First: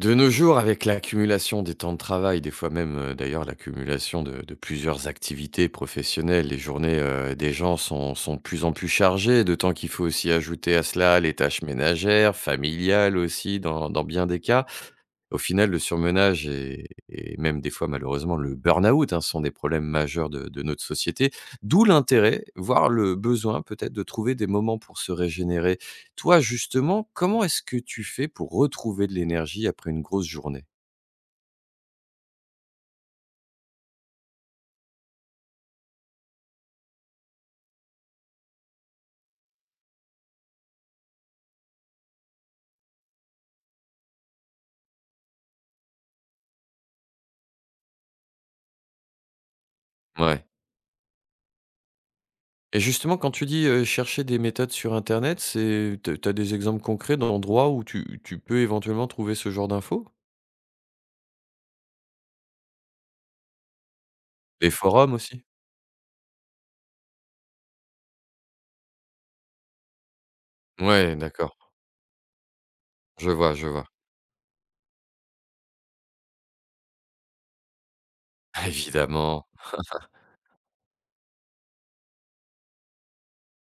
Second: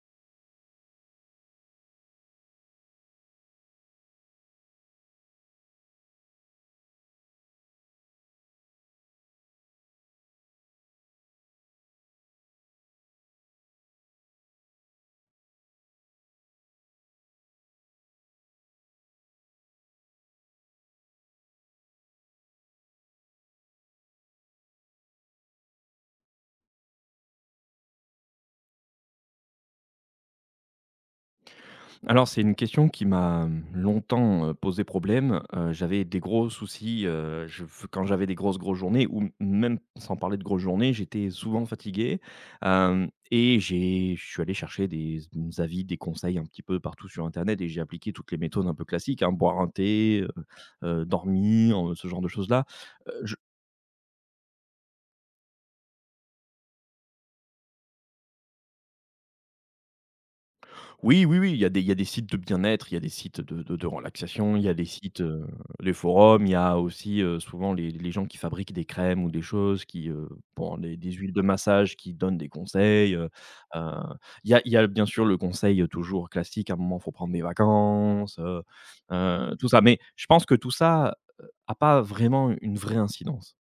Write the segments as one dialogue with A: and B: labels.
A: De nos jours, avec l'accumulation des temps de travail, des fois même, d'ailleurs l'accumulation de plusieurs activités professionnelles, les journées, des gens sont de plus en plus chargées, d'autant qu'il faut aussi ajouter à cela les tâches ménagères, familiales aussi dans bien des cas. Au final, le surmenage et même des fois malheureusement le burn-out, hein, sont des problèmes majeurs de notre société, d'où l'intérêt, voire le besoin peut-être de trouver des moments pour se régénérer. Toi justement, comment est-ce que tu fais pour retrouver de l'énergie après une grosse journée?
B: Alors c'est une question qui m'a, mmh, longtemps, posé problème. J'avais des gros soucis, je quand j'avais des grosses journées ou m même sans parler de grosses journées, j'étais souvent fatigué. Hem et j'ai Je suis allé chercher des avis, des conseils un petit peu partout sur internet et j'ai appliqué toutes les méthodes un peu classiques, hein, boire un thé,
A: Ouais,
B: dormir, ce genre de choses là.
A: et justement quand tu dis, chercher des méthodes sur internet, c'est tu as des exemples concrets d'endroits où tu peux éventuellement trouver ce genre d'infos?
B: Oui, oui, oui, il y a des sites de bien-être, il y a des sites de relaxation, il y
A: Des
B: a des
A: forums
B: sites,
A: aussi?
B: les forums, il y a aussi, souvent les gens qui fabriquent des crèmes ou des choses qui, bon, des
A: Ouais,
B: huiles de
A: d'accord,
B: massage qui donnent des conseils.
A: je vois, je
B: Heu,
A: vois.
B: il y a bien sûr le conseil, toujours classique, à un moment, il faut prendre des vacances,
A: Évidemment.
B: tout ça. Mais je pense que tout ça n'a pas vraiment une vraie incidence.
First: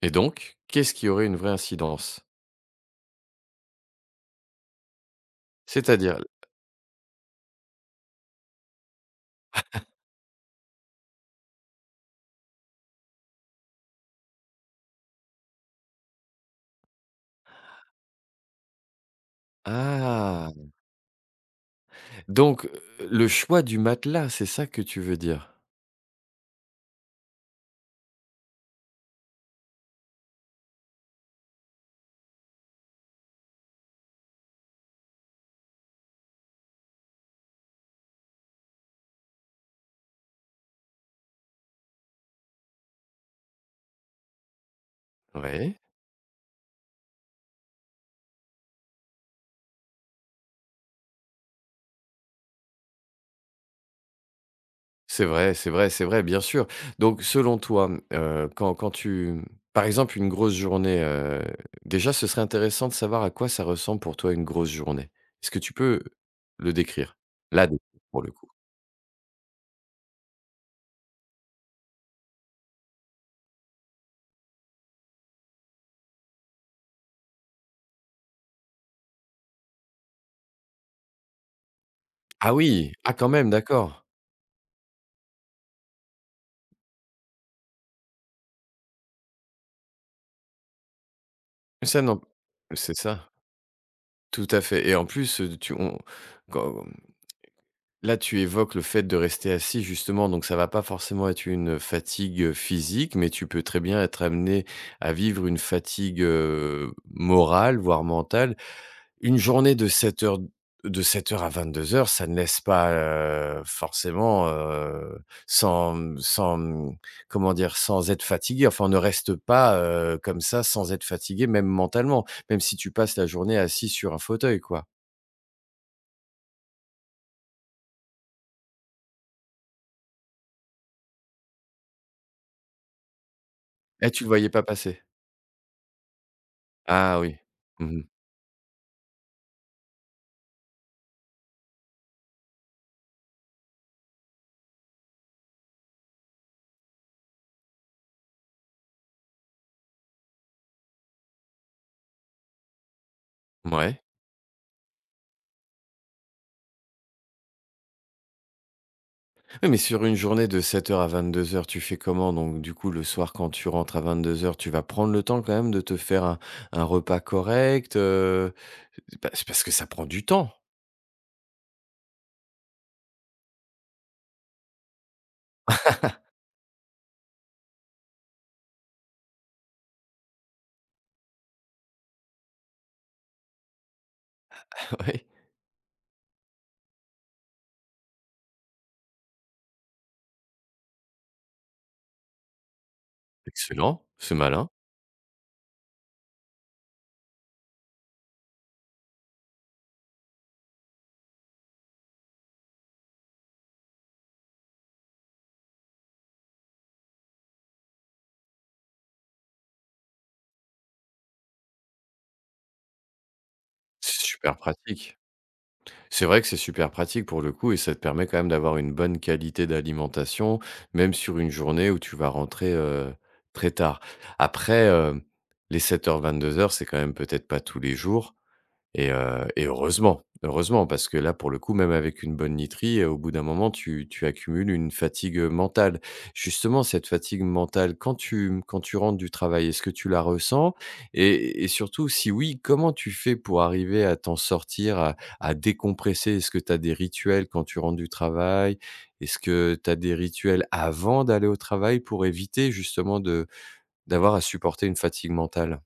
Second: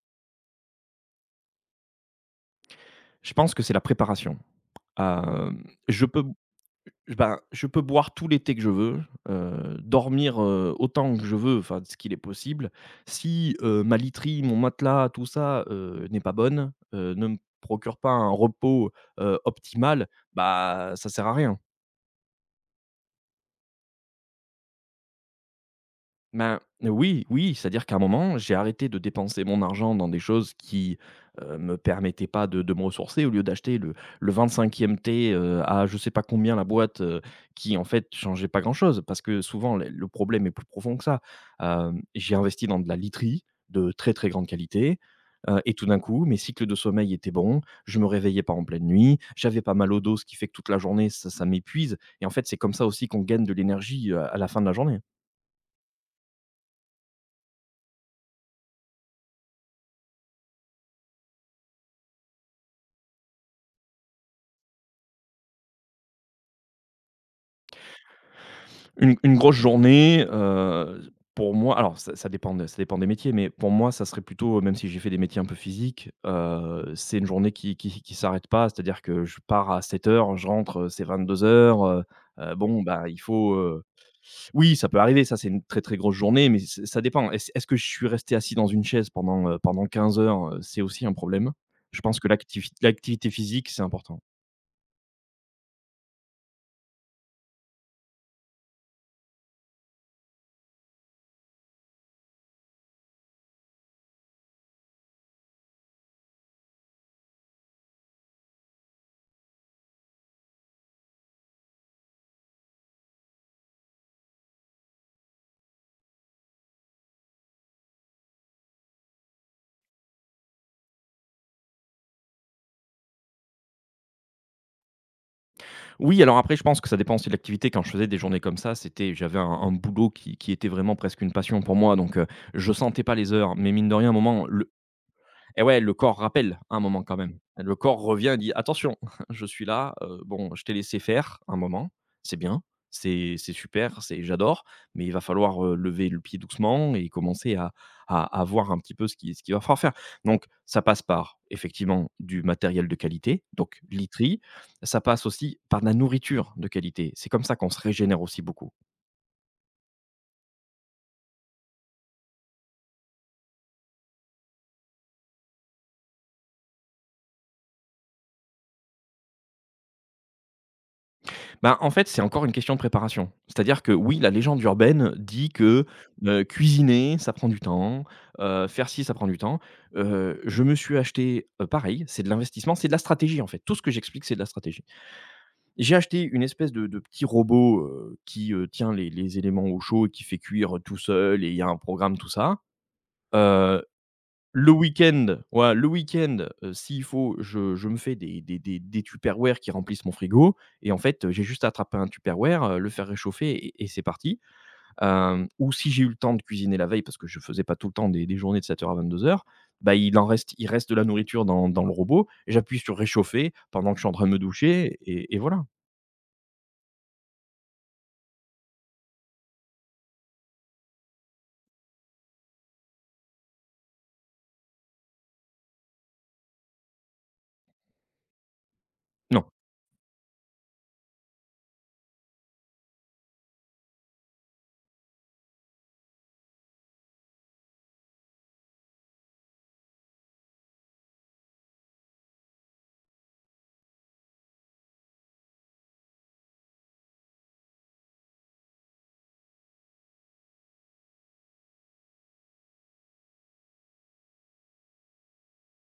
A: Et donc, qu'est-ce qui aurait une vraie incidence?
B: Je pense que c'est la préparation à, je
A: C'est-à-dire
B: peux je peux boire tout l'été que je veux, dormir, autant que je veux, enfin, ce qu'il est possible. Si, ma literie, mon matelas, tout ça, n'est pas bonne, ne me procure pas un repos, optimal,
A: ah!
B: bah, ça sert à rien.
A: Donc, le choix du matelas, c'est ça que tu veux dire?
B: Ben, oui, oui, c'est-à-dire qu'à un moment, j'ai arrêté de dépenser mon argent dans des choses qui, me permettaient pas de de me ressourcer. Au lieu d'acheter le vingt e thé, à je sais pas combien la boîte, qui en fait changeait pas grand-chose. Parce que souvent les le problème est plus profond que ça. J'ai investi dans de la literie de très, très grande qualité, et
A: Oui.
B: tout d'un coup, mes cycles de sommeil étaient bons, je me réveillais pas en pleine nuit, j'avais pas mal au dos, ce qui fait que toute la journée ça m'épuise et en fait, c'est comme ça aussi qu'on gagne de l'énergie, à la fin de la journée.
A: C'est vrai, c'est vrai, c'est vrai, bien sûr. Donc selon toi, mmh, quand quand tu, mmh, par exemple, une grosse journée, déjà, ce serait intéressant de savoir à quoi ça ressemble pour toi une grosse journée. Est-ce que tu peux le décrire? Là, pour le coup.
B: Une grosse journée, pour moi alors ça dépend des métiers, mais pour moi, ça serait plutôt, même si j'ai fait des métiers un peu physiques, c'est une journée qui s'arrête pas. C'est-à-dire que je pars à 7 heures, je rentre, c'est 22h.
A: Ah
B: Bon,
A: oui!
B: bah,
A: Ah
B: il
A: quand même,
B: faut,
A: d'accord.
B: oui, ça peut arriver, ça, c'est une très, très grosse journée, mais c'est ça dépend. Est-ce que je suis resté assis dans une chaise pendant, pendant 15 heures, c'est aussi un problème. Je
A: Ça
B: pense
A: non.
B: que
A: C'est
B: l'activité
A: ça,
B: physique, c'est important.
A: tout à fait et en plus, tu on quand. Là, tu évoques le fait de rester assis justement, donc ça va pas forcément être une fatigue, physique, mais tu peux très bien être amené à vivre une fatigue, morale, voire mentale. Une journée de 7 heures, de sept heures à vingt-deux heures, ça ne laisse pas, forcément, sans, mmh, sans, mmh, comment dire? Sans être fatigué. Enfin, on ne reste pas, comme ça sans être fatigué, même mentalement, même si tu passes la journée assis sur un fauteuil, quoi.
B: Oui, alors après, je pense que ça dépend aussi de l'activité. Quand je faisais des journées comme ça, c'était j'avais un boulot qui était vraiment presque une passion pour moi, donc je sentais pas les heures. Mais mine de rien, à
A: Et
B: un
A: tu le
B: moment,
A: voyais pas
B: le
A: passer?
B: et ouais, le corps rappelle à un moment quand
A: Ah
B: même.
A: oui.
B: Le
A: Mmh
B: corps
A: mh.
B: revient et dit: «Attention, je suis là, bon, je t'ai laissé faire un moment, c'est bien, c'est super, c'est j'adore, mais il va falloir, lever le pied doucement et commencer à voir un petit peu ce qu'il va falloir faire». Donc ça passe par effectivement du matériel de qualité, donc
A: Ouais.
B: literie, ça passe aussi par de la nourriture de qualité. C'est comme ça qu'on se régénère aussi beaucoup.
A: Oui, mais sur une journée de sept heures à vingt-deux heures, tu fais comment? Donc du coup, le soir, quand tu rentres à vingt-deux heures, tu vas prendre le temps quand même de te faire un repas correct, heu? Bah, c'est parce que ça prend du temps.
B: Bah, en fait, c'est encore une question de préparation. C'est-à-dire que oui, la légende urbaine dit que, cuisiner, ça prend du temps, faire ci, ça prend du temps. Je me suis acheté, pareil, c'est de l'investissement, c'est de la stratégie, en fait. Tout ce que j'explique, c'est de la stratégie.
A: Oui.
B: J'ai acheté une espèce de petit robot, qui, tient les éléments au chaud et qui fait cuire, tout seul et il y a un programme, tout ça. Heu
A: Excellent, c'est malin,
B: le week-end, ouais, le week-end, s'il faut, je me fais des Tupperware qui remplissent mon frigo et en fait, j'ai juste à attraper un Tupperware, le faire réchauffer et c'est parti. Ou si j'ai eu le temps de cuisiner la veille parce que je faisais pas tout le temps des journées de 7 heures à 22 heures, bah, il reste de la nourriture dans le robot. Et j'appuie sur réchauffer pendant que je suis en train
A: c'est
B: de me
A: super
B: doucher
A: pratique.
B: et voilà.
A: C'est vrai que c'est super pratique pour le coup et ça te permet quand même d'avoir une bonne qualité d'alimentation, même sur une journée où tu vas rentrer, très tard. Après, les 700 heures, c'est quand même peut-être pas tous les jours. Et
B: Non.
A: heureusement, heureusement parce que là, pour le coup, même avec une bonne nitrie, au bout d'un moment, tu accumules une fatigue, mentale. Justement, cette fatigue mentale, quand tu, mmh, quand tu rentres du travail, est-ce que tu la ressens? Et surtout, si oui, comment tu fais pour arriver à t'en sortir, à décompresser? Est-ce que tu as des rituels quand tu rentres du travail? Est-ce que tu as des rituels avant d'aller au travail pour éviter justement de d'avoir à supporter une fatigue mentale?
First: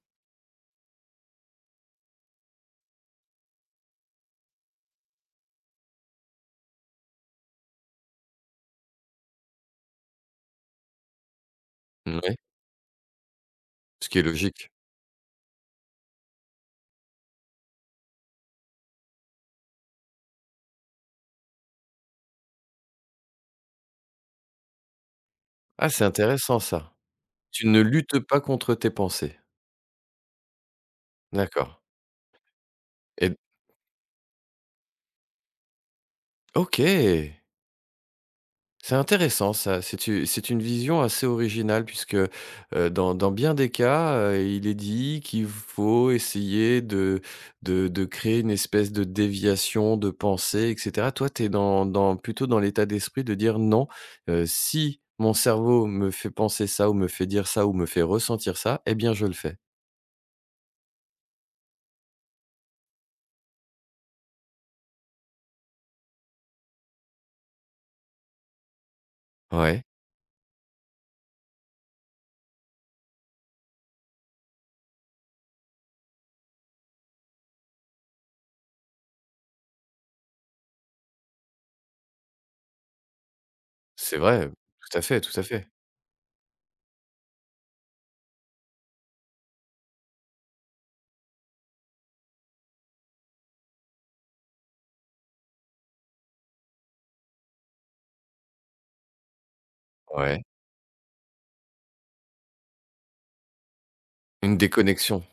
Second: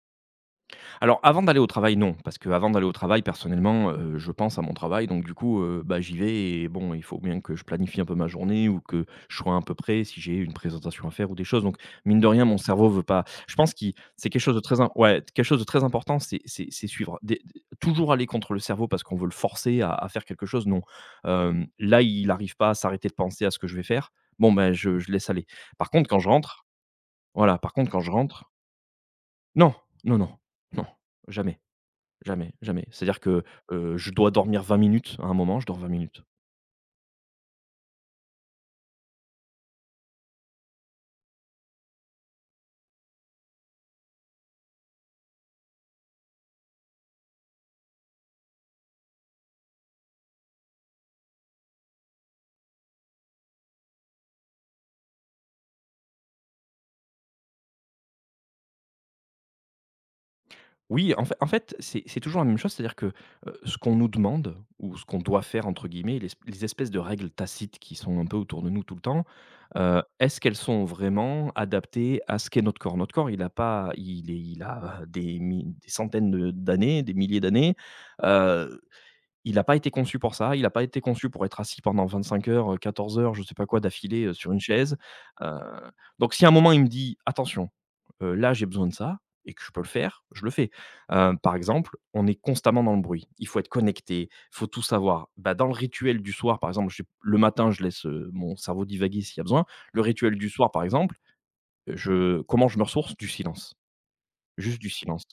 B: Alors avant d'aller au travail, non, parce que avant d'aller au travail, personnellement, je pense à mon travail, donc du coup, bah, j'y vais et bon, il faut bien que je planifie un peu ma journée ou que je sois un peu près si j'ai une présentation à faire ou des choses, donc mine de
A: Oui,
B: rien, mon cerveau veut pas, je pense qu'il
A: ce qui est
B: c'est quelque chose de
A: logique.
B: très im ouais, quelque chose de très important, c'est suivre des toujours aller contre le cerveau parce qu'on veut le forcer à faire quelque chose, non. Là, il arrive pas à s'arrêter de penser à ce que je vais faire, bon, ben, je laisse aller.
A: Ah,
B: Par
A: c'est
B: contre, quand je
A: intéressant
B: rentre
A: ça.
B: voilà,
A: Tu
B: par
A: ne
B: contre, quand je
A: luttes pas
B: rentre
A: contre tes pensées.
B: non, non, non, non, jamais.
A: D'accord.
B: Jamais, jamais. C'est-à-dire
A: Et
B: que, je dois dormir 20 minutes à un moment, je dors 20 minutes.
A: OK! C'est intéressant ça. C'est u c'est une vision assez originale puisque, dans dans bien des cas, il est dit qu'il faut essayer de créer une espèce de déviation de pensée et cetera. Toi, tu es dans dans plutôt dans l'état d'esprit de dire: «Non, si mon cerveau me fait penser ça ou me fait dire ça ou me fait ressentir ça, eh bien je le fais».
B: Oui, en fait, c'est toujours la même chose, c'est-à-dire que, ce qu'on nous demande ou ce qu'on doit faire entre guillemets, les espèces de règles tacites qui sont un peu autour de nous tout le temps,
A: Ouais,
B: est-ce qu'elles sont vraiment adaptées à ce qu'est notre corps? Notre corps, il a pas il est il a des centaines de d'années, des milliers d'années. Il n'a pas été conçu pour ça, il n'a pas été conçu pour être assis pendant 25 heures, 14 heures, je ne sais pas quoi
A: c'est
B: d'affilée,
A: vrai,
B: sur une chaise.
A: tout à fait, tout à
B: heu,
A: fait.
B: donc si à un moment il me dit: «Attention, là j'ai besoin de ça» et que je peux le faire, je le fais. Par exemple, on est constamment dans le bruit. Il faut être connecté, il faut tout savoir. Bah, dans le rituel du soir, par exemple, j'ai le matin, je laisse, mon cerveau divaguer s'il y a besoin. Le rituel
A: Ouais.
B: du soir, par exemple, je comment je me ressource? Du silence,
A: Une
B: juste du silence.
A: déconnexion.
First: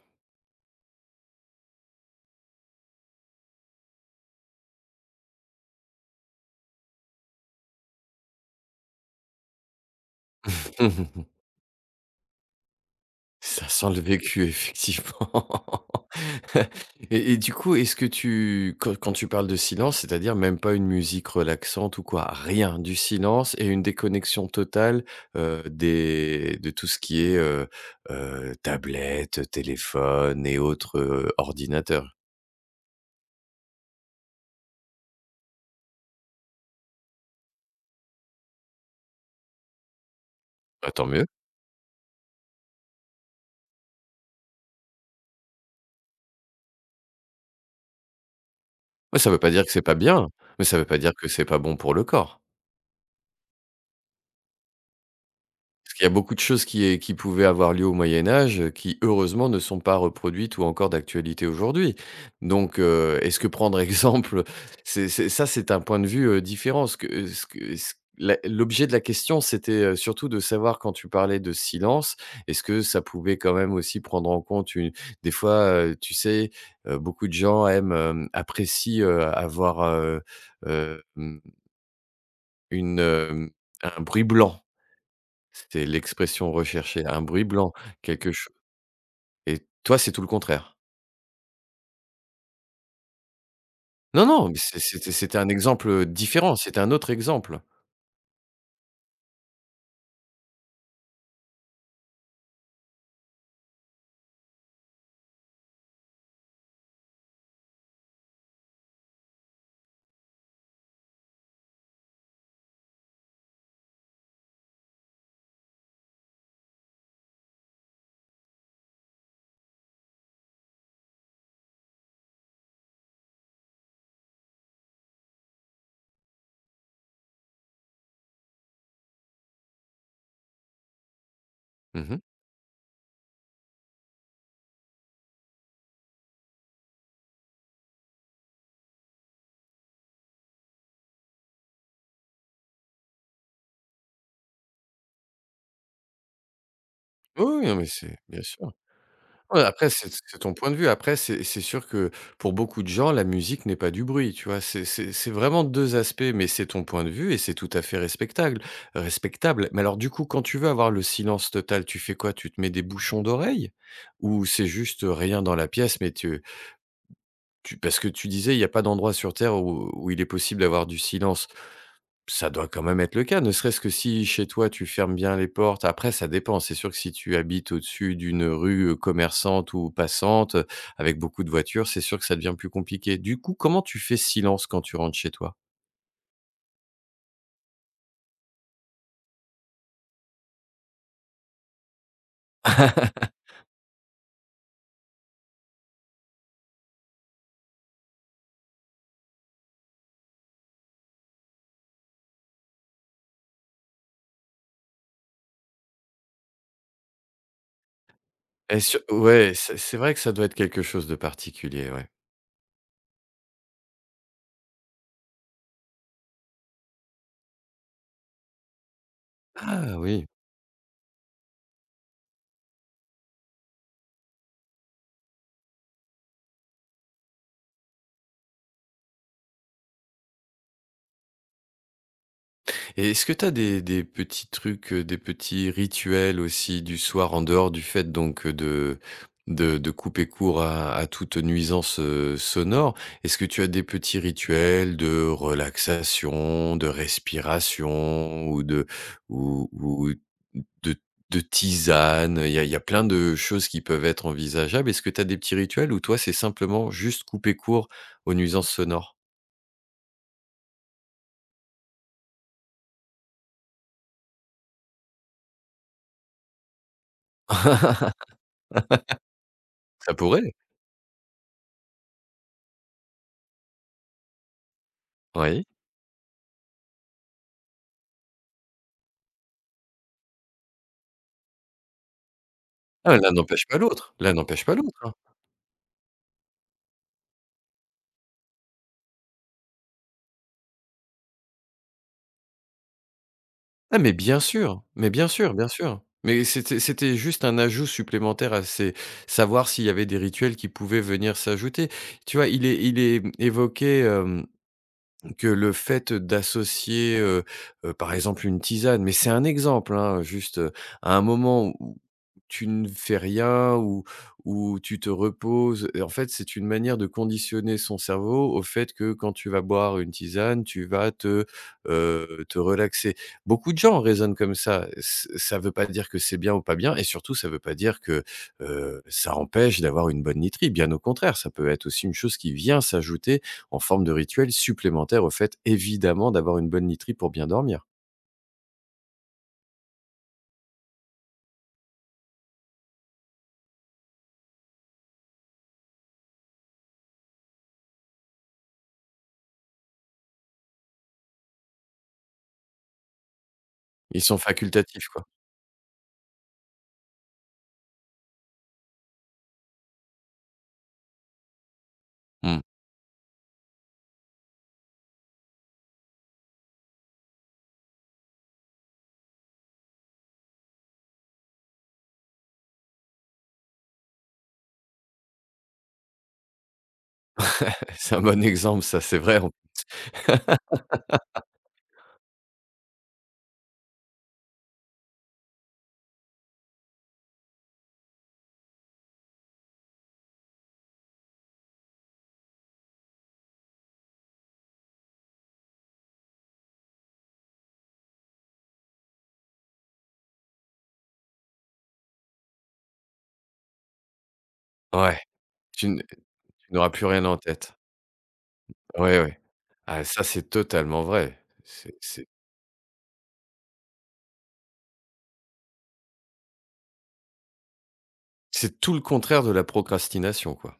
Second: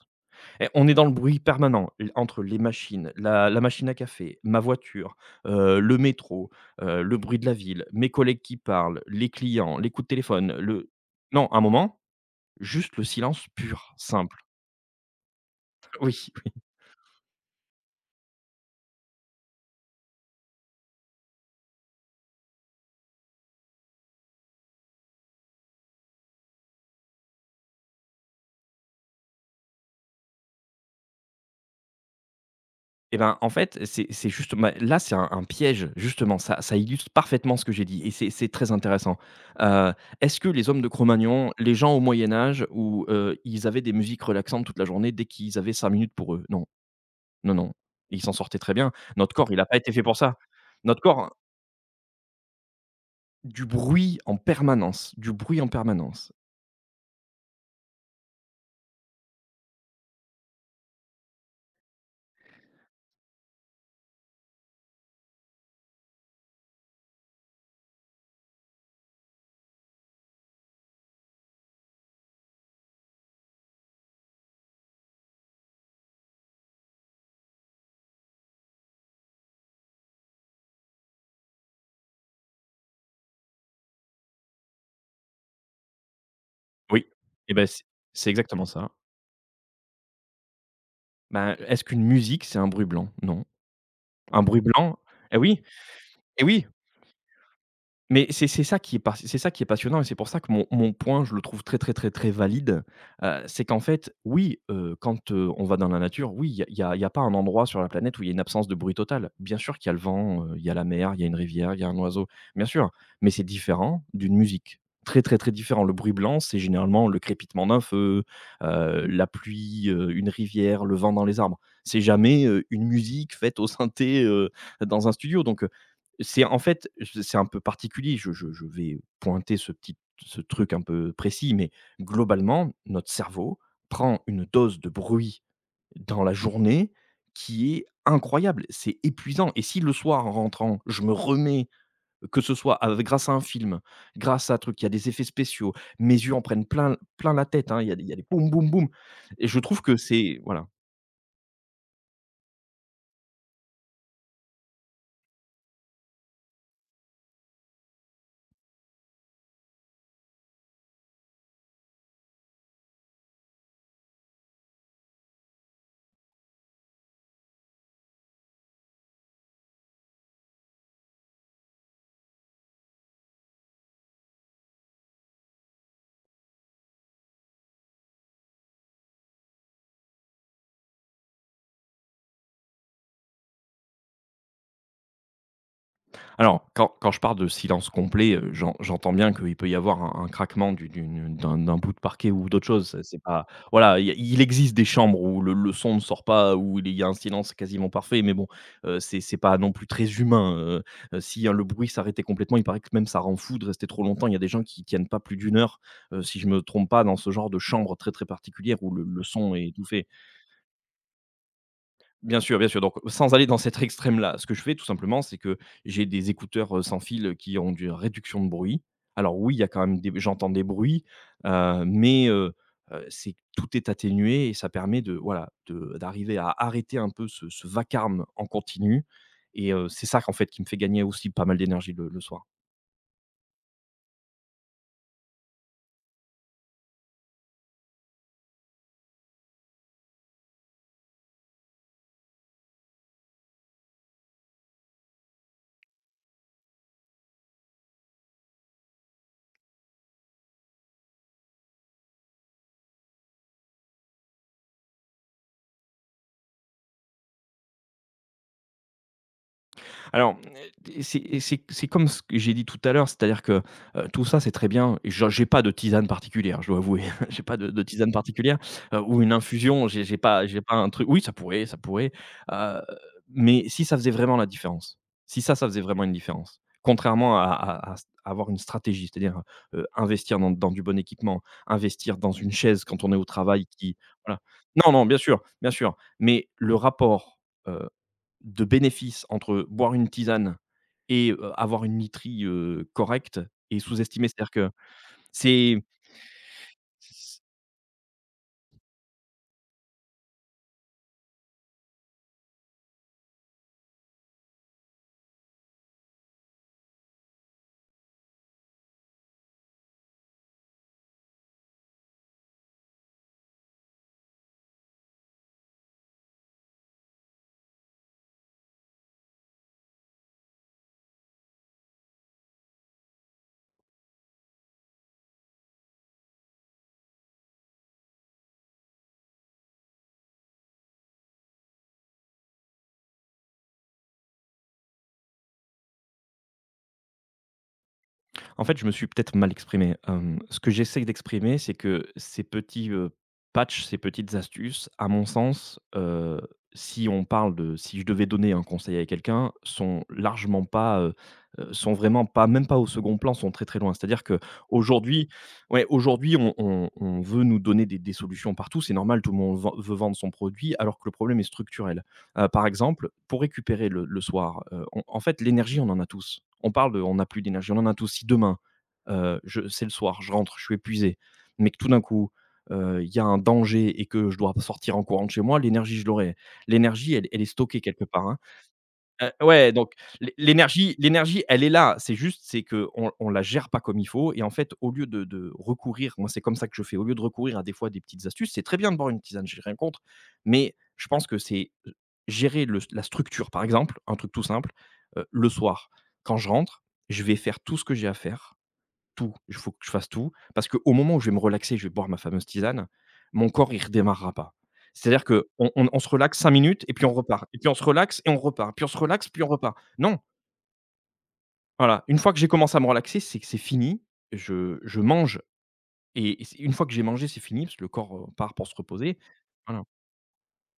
B: Eh, on est dans le bruit permanent, l entre les machines, la machine à café, ma voiture, le métro, le bruit de la ville, mes collègues qui parlent, les clients, les coups de téléphone, le non, un moment, juste le silence
A: Ça sent
B: pur,
A: le
B: simple.
A: vécu effectivement.
B: Oui, oui.
A: Et du coup, est-ce que tu quand quand tu parles de silence, c'est-à-dire même pas une musique relaxante ou quoi? Rien, du silence et une déconnexion totale, des de tout ce qui est, tablette, téléphone et autres, ordinateur.
B: Et ben, en fait, c'est juste bah, là, c'est un piège, justement, ça ça illustre parfaitement ce que j'ai dit et c'est très intéressant. Heu, est-ce que les hommes de
A: Bah, tant mieux.
B: Cro-Magnon, les gens au Moyen Âge où, ils avaient des musiques relaxantes toute la journée dès qu'ils avaient 5 minutes pour eux? Non. Non, non, il s'en sortait très bien.
A: Ouais, ça
B: Notre
A: veut
B: corps,
A: pas
B: il a
A: dire que
B: pas
A: c'est
B: été
A: pas
B: fait pour
A: bien,
B: ça.
A: mais ça veut pas
B: Notre
A: dire que
B: corps,
A: c'est pas bon pour le corps.
B: du bruit en permanence, du bruit en
A: Parce qu'il y a
B: permanence.
A: beaucoup de choses qui pouvaient avoir lieu au Moyen Âge, qui heureusement ne sont pas reproduites ou encore d'actualité aujourd'hui. Donc est-ce que prendre exemple, c'est ça c'est un point de vue, différent. Ce que ce que ce la l'objet de la question, c'était, surtout de savoir quand tu parlais de silence, est-ce que ça pouvait quand même aussi prendre en compte une des fois, tu sais, beaucoup de gens aiment, hem, apprécient, avoir, hem, une, hem, un bruit blanc. C'est l'expression recherchée,
B: Oui,
A: un bruit
B: et ben,
A: blanc,
B: c'est
A: quelque chose.
B: exactement ça.
A: Et toi, c'est tout le contraire.
B: Ben, est-ce qu'une musique, c'est un bruit blanc? Non.
A: Non,
B: Un
A: non, mais
B: bruit
A: c'est
B: blanc,
A: c'était
B: eh
A: c'était un
B: oui,
A: exemple,
B: eh
A: différent,
B: oui!
A: c'était un autre exemple.
B: Mais c'est ça qui est par c'est ça qui est passionnant et c'est pour ça que mon point, je le trouve très, très, très, très valide. C'est qu'en fait, oui, quand, on va dans la nature, oui, il y a y a pas un endroit sur la planète où il y a une absence de bruit total. Bien sûr qu'il y a le vent, il y a la mer, il y a une rivière, il y a un oiseau, bien sûr, mais c'est différent d'une musique. Très, très, très différent. Le bruit blanc, c'est généralement le crépitement d'un feu, la pluie, une rivière, le vent dans les arbres. C'est jamais, une musique faite au synthé, dans un studio donc, c'est en fait, c'est un peu particulier, je vais pointer ce truc un peu précis, mais
A: Mmh.
B: globalement, notre cerveau prend une dose de bruit dans la journée qui est incroyable. C'est épuisant et si le soir, en rentrant, je me remets, que ce soit av grâce à un film, grâce à un truc, il y a des effets spéciaux, mes yeux en prennent plein la
A: Oui, oui,
B: tête,
A: non,
B: hein,
A: mais
B: il y a
A: c'est
B: des
A: bien
B: boum boum
A: sûr.
B: boum et je
A: Ouais,
B: trouve
A: après,
B: que
A: c'est
B: c'est
A: ton
B: voilà.
A: point de vue. Après, c'est sûr que pour beaucoup de gens, la musique n'est pas du bruit, tu vois? C'est vraiment 2 aspects, mais c'est ton point de vue et c'est tout à fait respectable respectable. Mais alors, du coup, quand tu veux avoir le silence total, tu fais quoi? Tu te mets des bouchons d'oreilles? Ou c'est juste, rien dans la pièce, mais tu. Tu parce que tu disais: «Il n'y a pas d'endroit sur terre où où il est possible d'avoir du silence». Ça doit quand même être le cas, ne serait-ce que si chez toi tu fermes bien les portes. Après ça dépend, c'est sûr que si tu habites au-dessus d'une rue, commerçante ou passante, avec beaucoup de voitures, c'est sûr que ça devient plus compliqué. Du coup, comment tu fais silence quand tu rentres chez toi?
B: Alors, quand je parle de silence complet, j'entends bien qu'il peut y avoir un craquement du d'une d'un d'un bout de parquet ou d'autre chose. C'est pas voilà, il y a il existe des chambres où le son ne sort pas, où il y a un silence quasiment parfait, mais bon, c'est pas non plus très humain, si, hein, le bruit s'arrêtait complètement, il paraît que même ça rend fou de rester trop longtemps. Il y a des gens qui tiennent pas plus d'une heure, si je me trompe pas, dans ce genre de chambre très, très particulière
A: Et
B: où
A: sur
B: le
A: ouais,
B: son est
A: c'est
B: étouffé.
A: vrai que ça doit être quelque chose de particulier, ouais.
B: Bien sûr, bien sûr. Donc, sans aller dans cet extrême-là, ce que je fais tout simplement, c'est que j'ai des écouteurs, sans fil, qui ont une réduction de bruit. Alors oui, il y a quand
A: Ah
B: même des
A: oui!
B: j'entends des bruits, mais c'est tout est atténué et ça permet de voilà, de d'arriver à arrêter un peu ce vacarme en continu et c'est ça qu'en fait qui me fait gagner aussi pas mal d'énergie le soir.
A: Et est-ce que tu as des petits trucs, des petits rituels aussi du soir en dehors du fait donc, de couper court à toute nuisance, sonore? Est-ce que tu as des petits rituels de relaxation, de respiration ou de de tisane? Il y a plein de choses qui peuvent être envisageables. Est-ce que tu as des petits rituels ou toi, c'est simplement juste couper court aux nuisances sonores?
B: Alors, c'est comme ce que j'ai dit tout à l'heure, c'est-à-dire que, tout ça, c'est très bien et genre j'ai pas de tisane particulière, je dois avouer. J'ai pas de tisane particulière, ou une infusion, j'ai
A: Ça
B: j'ai pas
A: pourrait,
B: j'ai pas un truc oui, ça pourrait, heu, mais si ça faisait vraiment la différence, si ça, ça
A: oui.
B: faisait vraiment une différence, contrairement à s avoir une stratégie, c'est-à-dire, investir dans du bon équipement, investir dans une chaise quand on est
A: Ah,
B: au
A: l'un
B: travail
A: n'empêche pas
B: qui
A: l'autre, l'un
B: voilà.
A: n'empêche pas
B: Non,
A: l'autre,
B: non,
A: hein.
B: bien sûr, mais le rapport, euh, de bénéfice entre boire une tisane et avoir une literie, correcte est
A: Ah
B: sous-estimé. C'est-à-dire que
A: mais bien sûr, bien
B: c'est
A: sûr. Mais c'était c'était juste un ajout supplémentaire à ces savoir s'il y avait des rituels qui pouvaient venir s'ajouter. Tu vois, il est évoqué, hem que le fait d'associer, par exemple une tisane, mais c'est un exemple, hein, juste, à un moment où tu ne fais rien, ou où tu te reposes et en fait, c'est une manière de conditionner son cerveau au fait que quand tu vas boire une tisane, tu vas te, te relaxer. Beaucoup de gens raisonnent comme ça. Ç ça ne veut pas dire que c'est bien ou pas bien et surtout ça ne veut pas dire que, ça empêche d'avoir une bonne literie, bien au contraire, ça peut être aussi une chose qui vient s'ajouter en forme de rituel supplémentaire au fait, évidemment, d'avoir une bonne literie pour bien dormir.
B: en fait, je me suis peut-être mal exprimé. Ce que j'essaye d'exprimer, c'est que ces petits, patchs, ces petites astuces, à mon sens, si on parle de si je devais donner un conseil à quelqu'un, sont largement pas, sont vraiment pas même pas au second plan, sont très, très loin.
A: Ils
B: C'est-à-dire que
A: sont facultatifs, quoi.
B: aujourd'hui, ouais, aujourd'hui, on veut nous donner des solutions partout. C'est normal, tout le monde vend veut vendre son produit alors que le problème est structurel,
A: Mmh.
B: par exemple, pour récupérer le soir, on en fait, l'énergie, on en a tous. On parle de: «On n'a plus d'énergie», on en a tous. Si demain, je c'est le soir, je rentre, je suis épuisé, mais que tout d'un coup, il y a un danger et que je dois sortir en courant de chez moi, l'énergie, je l'aurai. L'énergie, elle est stockée quelque
A: C'est un
B: part, hein.
A: bon exemple ça, c'est vrai en
B: Ouais, donc l'énergie, elle est là. C'est juste, c'est qu'on la gère pas comme il faut et en fait, au lieu de recourir moi, c'est comme ça que je fais, au lieu de recourir à des fois des petites astuces, c'est très bien de boire une tisane, j'ai rien contre, mais je pense que c'est, gérer le la structure. Par exemple, un truc tout simple, le soir, quand je rentre, je vais faire tout ce que j'ai à faire tout, il faut que je fasse tout, parce qu'au moment où je vais me relaxer, je vais boire ma fameuse tisane, mon corps, il redémarrera pas.
A: ouais,
B: C'est-à-dire qu'on on
A: tu
B: on on
A: ne
B: se
A: tu
B: relaxe 5 minutes
A: n'auras
B: et puis
A: plus
B: on
A: rien en
B: repart et puis on
A: tête.
B: se relaxe et on repart, puis on se
A: Ouais,
B: relaxe,
A: ouais.
B: puis on repart.
A: Ah
B: Non,
A: ça, c'est totalement vrai.
B: voilà, une fois que j'ai commencé à me relaxer, c'est que c'est fini, je mange et c'est une fois que j'ai mangé, c'est fini parce que le corps, part pour se
A: C'est tout le
B: reposer.
A: contraire de la
B: Voilà.
A: procrastination, quoi.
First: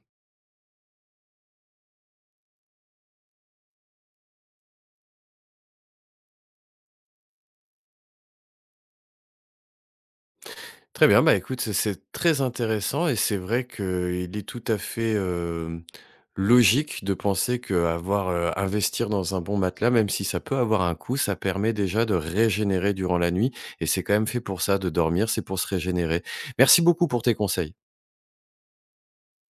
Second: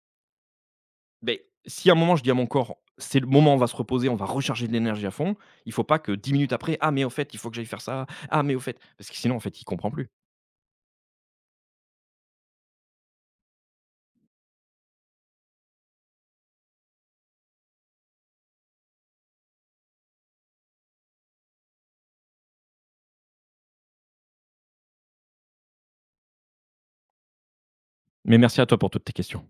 B: Ben si à un moment je dis à mon corps: «C'est le moment, on va se reposer, on va recharger de l'énergie à fond», il faut pas que 10 minutes après: «Ah mais au fait, il faut que j'aille faire ça. Ah mais au fait» parce que sinon en fait, il comprend plus.
A: Très bien, bah, écoute, c'est très intéressant et c'est vrai qu'il est tout à fait, hem, logique de penser qu'avoir, investir dans un bon matelas, même si ça peut avoir un coût, ça permet déjà de régénérer durant la nuit et c'est quand même fait pour ça, de dormir, c'est pour se régénérer. Merci beaucoup pour tes conseils.
B: Mais merci à toi pour toutes tes questions.